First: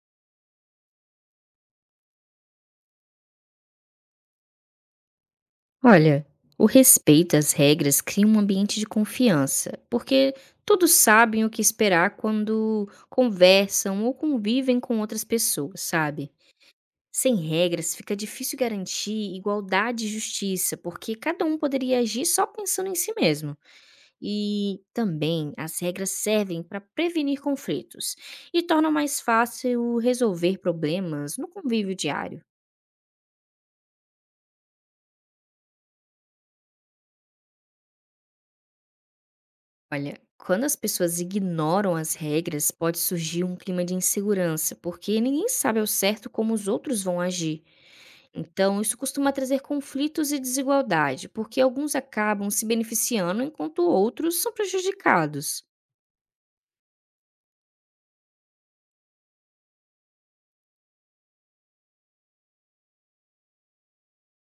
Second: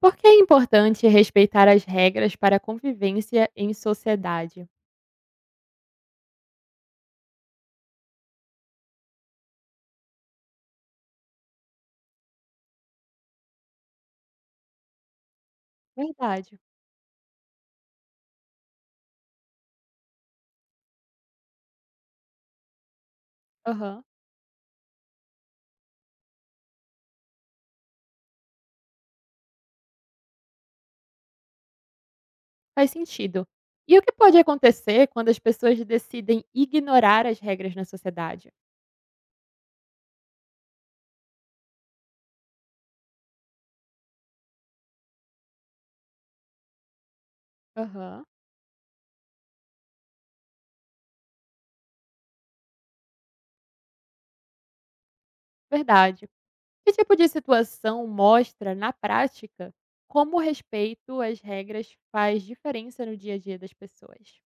Por que é importante respeitar as regras para a convivência em sociedade? Olha, o respeito às regras cria um ambiente de confiança, porque todos sabem o que esperar quando conversam ou convivem com outras pessoas, sabe? Verdade. Sem regras, fica difícil garantir igualdade e justiça, porque cada um poderia agir só pensando em si mesmo. Aham. E também as regras servem para prevenir conflitos e tornam mais fácil resolver problemas no convívio diário. Faz sentido. E o que pode acontecer quando as pessoas decidem ignorar as regras na sociedade? Olha, quando as pessoas ignoram as regras, pode surgir um clima de insegurança, porque ninguém sabe ao certo como os outros vão agir. Aham. Então, isso costuma trazer conflitos e desigualdade, porque alguns acabam se beneficiando enquanto outros são prejudicados. Verdade. Que tipo de situação mostra, na prática, como o respeito às regras faz diferença no dia a dia das pessoas?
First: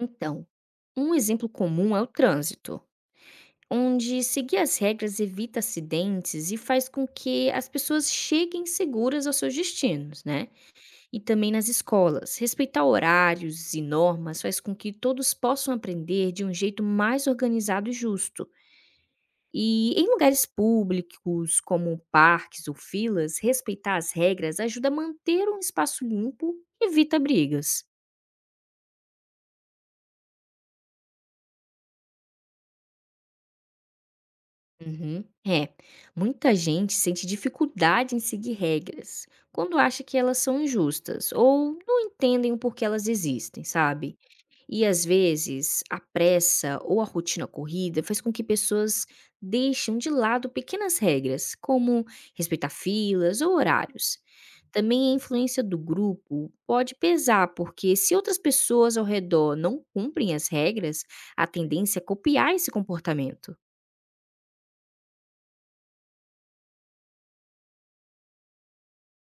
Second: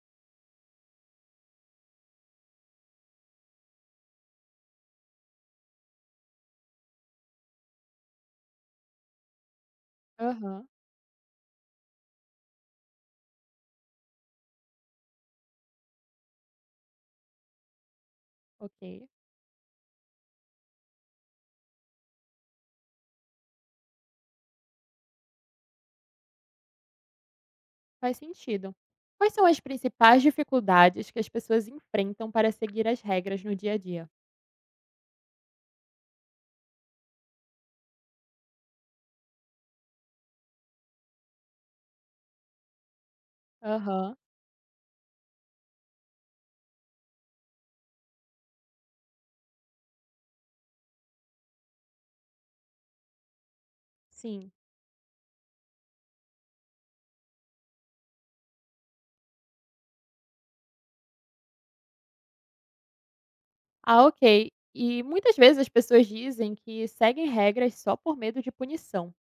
Então, um exemplo comum é o trânsito, onde seguir as regras evita acidentes e faz com que as pessoas cheguem seguras aos seus destinos, né? Aham. E também nas escolas, respeitar horários e normas faz com que todos possam aprender de um jeito mais organizado e justo. Ok. E em lugares públicos, como parques ou filas, respeitar as regras ajuda a manter um espaço limpo e evita brigas. Faz sentido. Quais são as principais dificuldades que as pessoas enfrentam para seguir as regras no dia a dia? Uhum. É, muita gente sente dificuldade em seguir regras quando acha que elas são injustas ou não entendem o porquê elas existem, Aham, sabe? E às vezes a pressa ou a rotina corrida faz com que pessoas deixem de lado pequenas regras, como respeitar filas ou horários. sim. Também a influência do grupo pode pesar, porque se outras pessoas ao redor não cumprem as regras, a tendência é copiar esse comportamento. Ah, ok. E muitas vezes as pessoas dizem que seguem regras só por medo de punição.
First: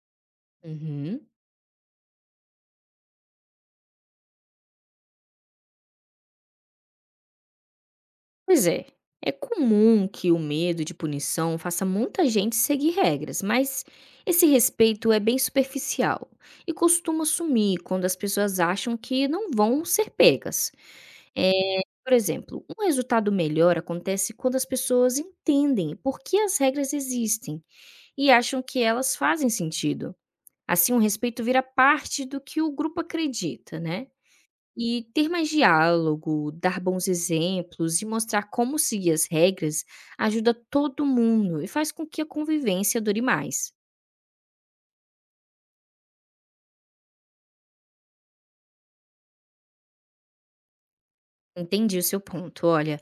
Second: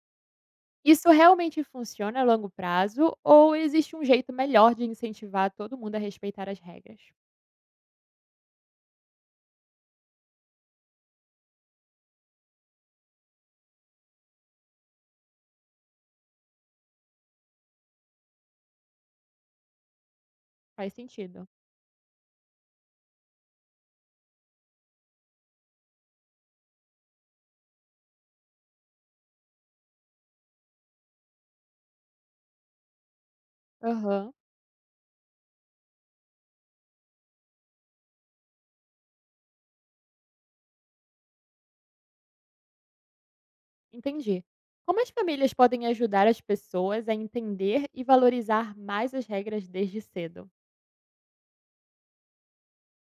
Isso Uhum. realmente funciona a longo prazo ou existe um jeito melhor de incentivar todo mundo a respeitar as regras? Pois é, é comum que o medo de punição faça muita gente seguir regras, mas esse respeito é bem superficial e costuma sumir quando as pessoas acham que não vão ser pegas. Faz sentido. É, por exemplo, um resultado melhor acontece quando as pessoas entendem por que as regras existem e acham que elas fazem sentido. Assim, o respeito vira parte do que o grupo acredita, né? Aham, E ter mais diálogo, dar bons exemplos e mostrar como seguir as regras ajuda todo mundo e faz com que a convivência dure mais. entendi. Como as famílias podem ajudar as pessoas a entender e valorizar mais as regras desde cedo? Entendi o seu ponto. Olha,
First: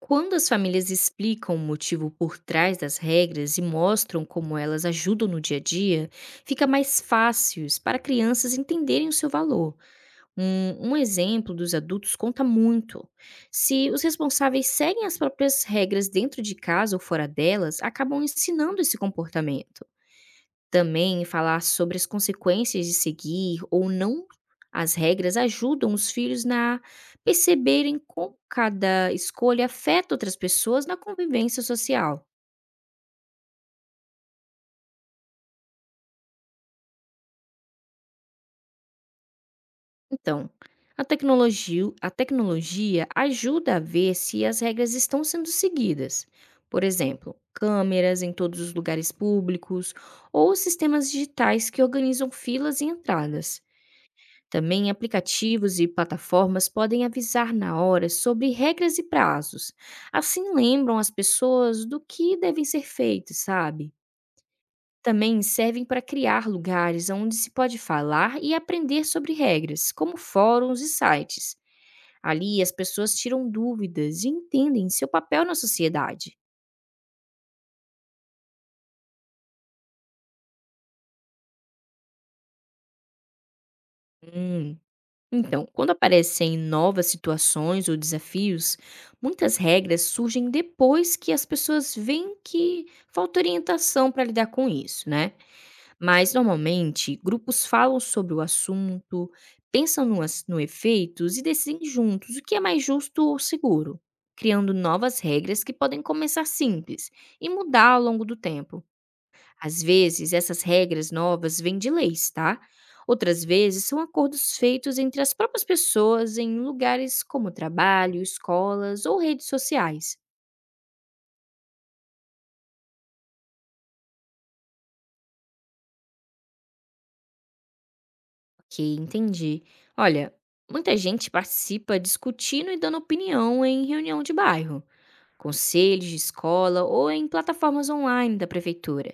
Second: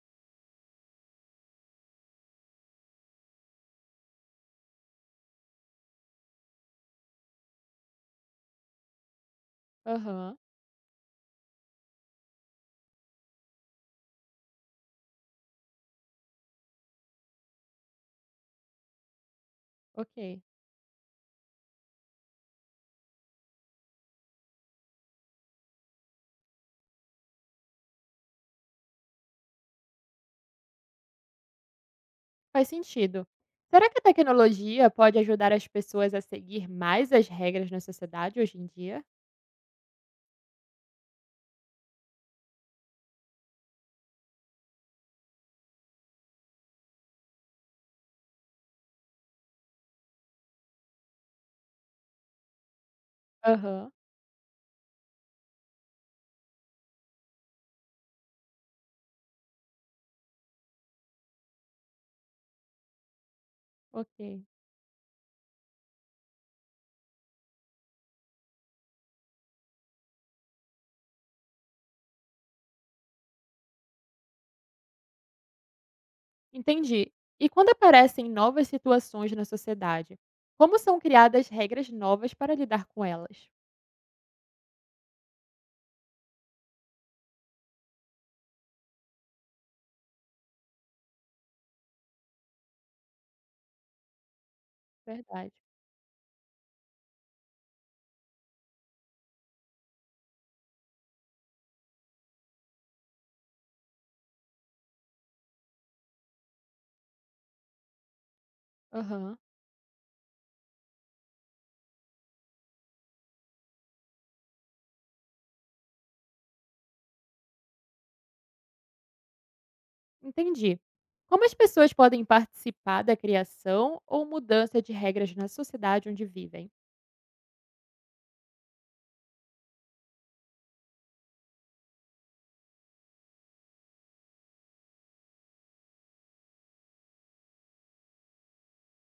quando as famílias explicam o motivo por trás das regras e mostram como elas ajudam no dia a dia, fica mais fácil para crianças entenderem o seu valor. Aham, Um exemplo dos adultos conta muito. Se os responsáveis seguem as próprias regras dentro de casa ou fora delas, acabam ensinando esse comportamento. ok. Também falar sobre as consequências de seguir ou não as regras ajudam os filhos na perceberem como cada escolha afeta outras pessoas na convivência social. Faz sentido. Será que a tecnologia pode ajudar as pessoas a seguir mais as regras na sociedade hoje em dia? Então, a tecnologia ajuda a ver se as regras estão sendo seguidas. Por exemplo, câmeras em todos os lugares públicos ou sistemas digitais que organizam filas e entradas. Aham, Também aplicativos e plataformas podem avisar na hora sobre regras e prazos. Assim lembram as pessoas do que devem ser feitos, sabe? ok. Também servem para criar lugares onde se pode falar e aprender sobre regras, como fóruns e sites. Ali as pessoas tiram dúvidas e entendem seu papel na sociedade. Entendi. E quando aparecem novas situações na sociedade, como são criadas regras novas para lidar com elas? Hum, Então, quando aparecem novas situações ou desafios, muitas regras surgem depois que as pessoas veem que falta orientação para lidar com isso, né? Verdade. Mas, normalmente, grupos falam sobre o assunto, pensam no efeitos e decidem juntos o que é mais justo ou seguro, criando novas regras que podem começar simples e mudar ao longo do tempo. Aham, Às vezes, essas regras novas vêm de leis, tá? Outras vezes, são acordos feitos entre as próprias pessoas em lugares como trabalho, escolas ou redes sociais. entendi. Como as pessoas podem participar da criação ou mudança de regras na sociedade onde vivem? Ok, entendi. Olha, muita gente participa discutindo e dando opinião em reunião de bairro, conselhos de escola ou em plataformas online da prefeitura.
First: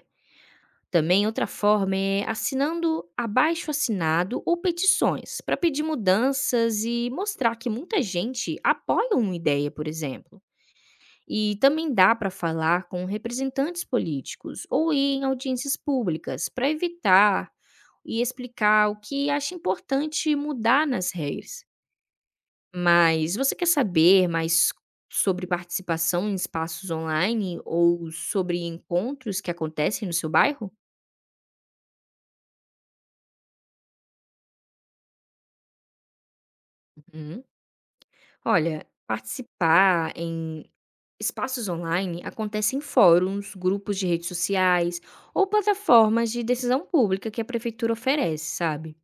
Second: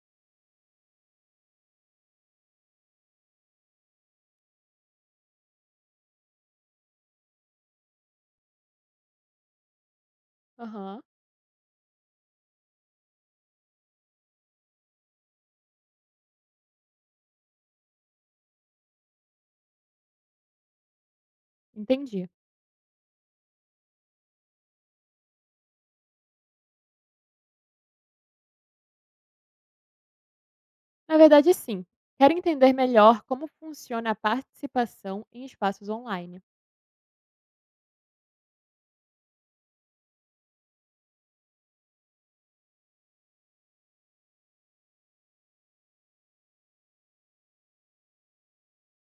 Também outra forma é assinando abaixo assinado ou petições para pedir mudanças e mostrar que muita gente apoia uma ideia, por exemplo. Aham, E também dá para falar com representantes políticos ou ir em audiências públicas para evitar e explicar o que acha importante mudar nas regras. entendi. Mas você quer saber mais sobre participação em espaços online ou sobre encontros que acontecem no seu bairro? Na verdade, sim. Quero entender melhor como funciona a participação em espaços online. Uhum. Olha, participar em espaços online acontece em fóruns, grupos de redes sociais ou plataformas de decisão pública que a prefeitura oferece, sabe?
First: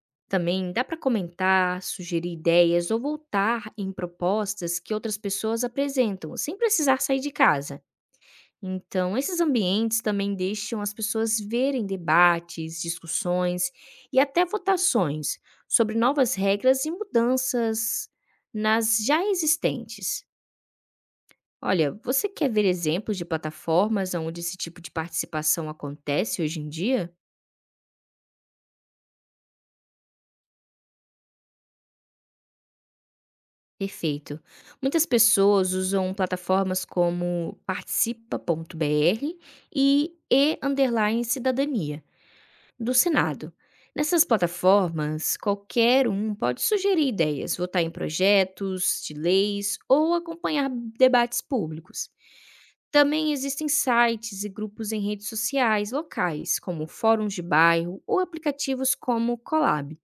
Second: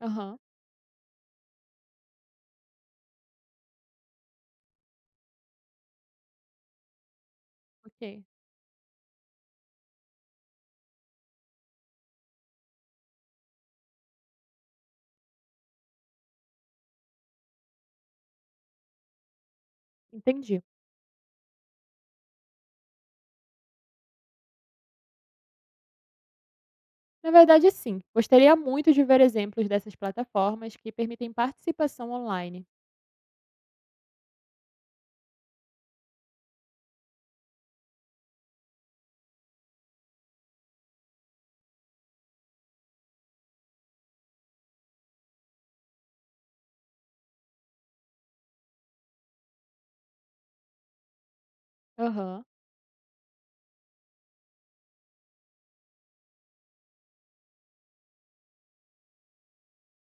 Aham, Também dá para comentar, sugerir ideias ou voltar em propostas que outras pessoas apresentam, sem precisar sair de casa. ok. Então, esses ambientes também deixam as pessoas verem debates, discussões e até votações sobre novas regras e mudanças nas já existentes. Entendi. Olha, você quer ver exemplos de plataformas onde esse tipo de participação acontece hoje em dia? Na verdade, sim. Gostaria muito de ver exemplos dessas plataformas que permitem participação online. Perfeito. Muitas pessoas usam plataformas como participa.br e #cidadania do Senado. Nessas plataformas, qualquer um pode sugerir ideias, votar em projetos de leis ou acompanhar debates públicos. Aham, Também existem sites e grupos em redes sociais locais, como fóruns de bairro ou aplicativos como Colab.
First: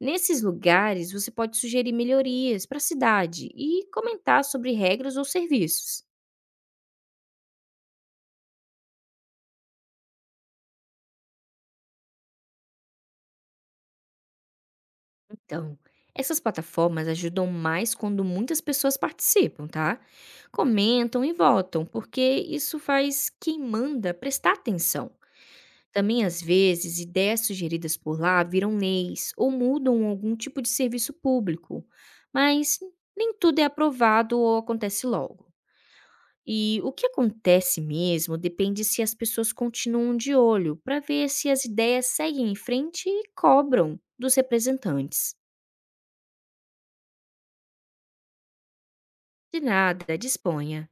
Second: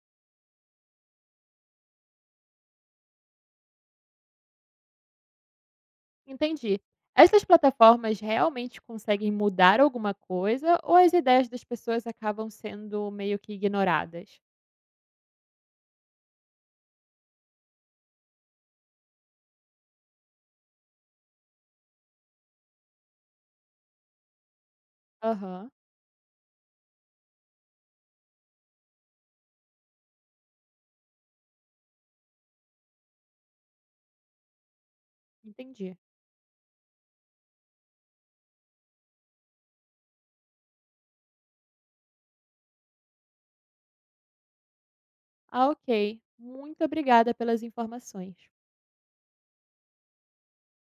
Nesses lugares, você pode sugerir melhorias para a cidade e comentar sobre regras ou serviços. entendi. Essas plataformas realmente conseguem mudar alguma coisa ou as ideias das pessoas acabam sendo meio que ignoradas? Então, essas plataformas ajudam mais quando muitas pessoas participam, tá? Comentam e votam, porque isso faz quem manda prestar atenção. Aham, Também, às vezes, ideias sugeridas por lá viram leis ou mudam algum tipo de serviço público, mas nem tudo é aprovado ou acontece logo. entendi. E o que acontece mesmo depende se as pessoas continuam de olho para ver se as ideias seguem em frente e cobram dos representantes. Ah, ok. Muito obrigada pelas informações. De nada, disponha.